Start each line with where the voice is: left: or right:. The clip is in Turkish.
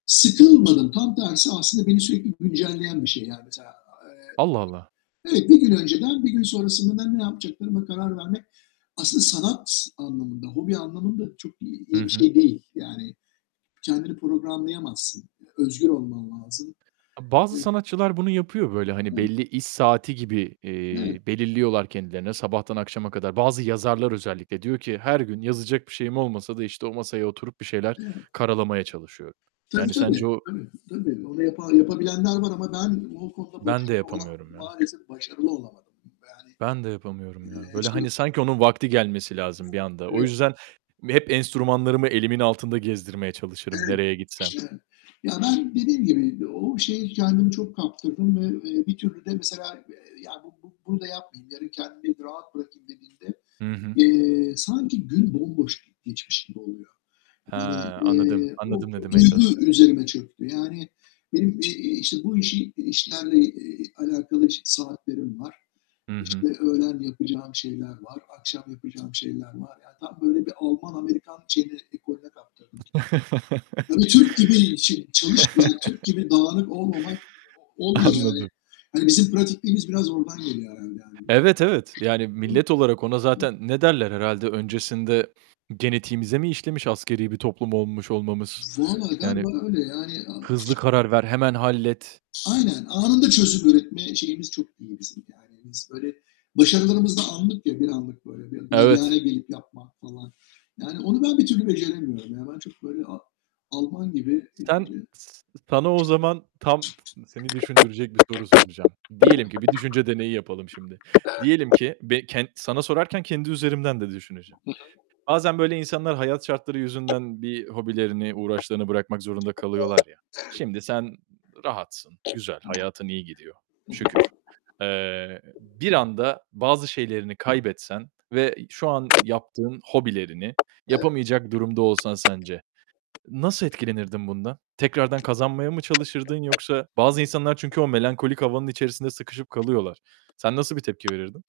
left: Sıkılmadım, tam tersi aslında beni sürekli güncelleyen bir şey, yani mesela, eee,
right: Allah, Allah!
left: evet 1 gün önceden 1 gün sonrasında da ne yapacaklarıma karar vermek aslında sanat anlamında, hobi anlamında çok iyi
right: Hı
left: iyi bir
right: hı.
left: şey değil, yani, kendini programlayamazsın. Özgür olman lazım.
right: E, bazı
left: [unintelligible]
right: sanatçılar bunu yapıyor böyle, hani,
left: [unintelligible]
right: belli iş saati gibi,
left: Evet.
right: eee, belirliyorlar kendilerine sabahtan akşama kadar. Bazı yazarlar özellikle diyor ki, "Her gün yazacak bir şeyim olmasa da işte o masaya oturup bir şeyler
left: Evet.
right: karalamaya çalışıyorum."
left: Tabii
right: yani,
left: tabii.
right: sence o
left: Tabii tabii. Onu yapa yapabilenler var ama ben o konuda
right: Ben de
left: başarılı ola
right: yapamıyorum ya.
left: maalesef başarılı olamadım. Yani,
right: Ben de yapamıyorum ya.
left: eee,
right: Böyle
left: şey
right: hani sanki onun vakti gelmesi lazım
left: Evet,
right: bir anda. O
left: evet.
right: yüzden, hep enstrümanlarımı elimin altında gezdirmeye çalışırım
left: Evet.
right: nereye gitsem.
left: [unintelligible] Ya, ben dediğim gibi o şeye kendimi çok kaptırdım ve, eee, bir türlü de mesela ya "Bu bu bunu da yapmayayım, yarın kendimi rahat bırakayım." dediğimde,
right: Hı hı.
left: eee, sanki gün bomboş geçmiş gibi oluyor.
right: He, anladım.
left: Eee, bu
right: Anladım ne demeye çalıştığını.
left: duygu üzerime çöktü yani benim i işte bu işi işlerle, eee, alakalı, eee, saatlerim var,
right: Hı hı.
left: işte, öğlen yapacağım şeyler var, akşam yapacağım şeyler var, yani tam böyle bir Alman Amerikan şeyini ekolüne kaptırdım. Tabii Türk gibi şey çalışmayan, Türk gibi dağınık olmamak olmuyor yani.
right: Anladım.
left: Hani bizim pratikliğimiz biraz oradan geliyor herhâlde yani. [unintelligible]
right: Evet, evet. Yani, millet olarak ona
left: Hı.
right: zaten ne derler herhâlde? Öncesinde genetiğimize mi işlemiş askeri bir toplum olmuş olmamız?
left: Vallahi
right: Yani
left: galiba öyle yani
right: hızlı karar ver, hemen hallet.
left: Aynen, anında çözüp üretme şeyimiz çok iyi bizim yani biz böyle başarılarımız da anlık ya, bir anlık böyle bir
right: Evet.
left: [unintelligible] gelip yapmak falan yani onu ben bir türlü beceremiyorum, yani, ben çok böyle a Alman gibi
right: Sen, s sana o zaman tam seni düşündürecek bir soru soracağım. Diyelim ki bir düşünce deneyi yapalım şimdi. Diyelim
left: [unintelligible]
right: ki be ken sana sorarken kendi üzerimden de düşüneceğim.
left: [unintelligible]
right: Bazen böyle insanlar hayat şartları yüzünden bir hobilerini, uğraşlarını bırakmak zorunda kalıyorlar ya.
left: [unintelligible]
right: Şimdi sen rahatsın, güzel, hayatın iyi gidiyor, şükür. Eee, bir anda bazı şeylerini kaybetsen ve şu an yaptığın hobilerini yapamayacak durumda olsan sence, nasıl etkilenirdin bundan? Tekrardan kazanmaya mı çalışırdın yoksa bazı insanlar çünkü o melankolik havanın içerisinde sıkışıp kalıyorlar. Sen nasıl bir tepki verirdin?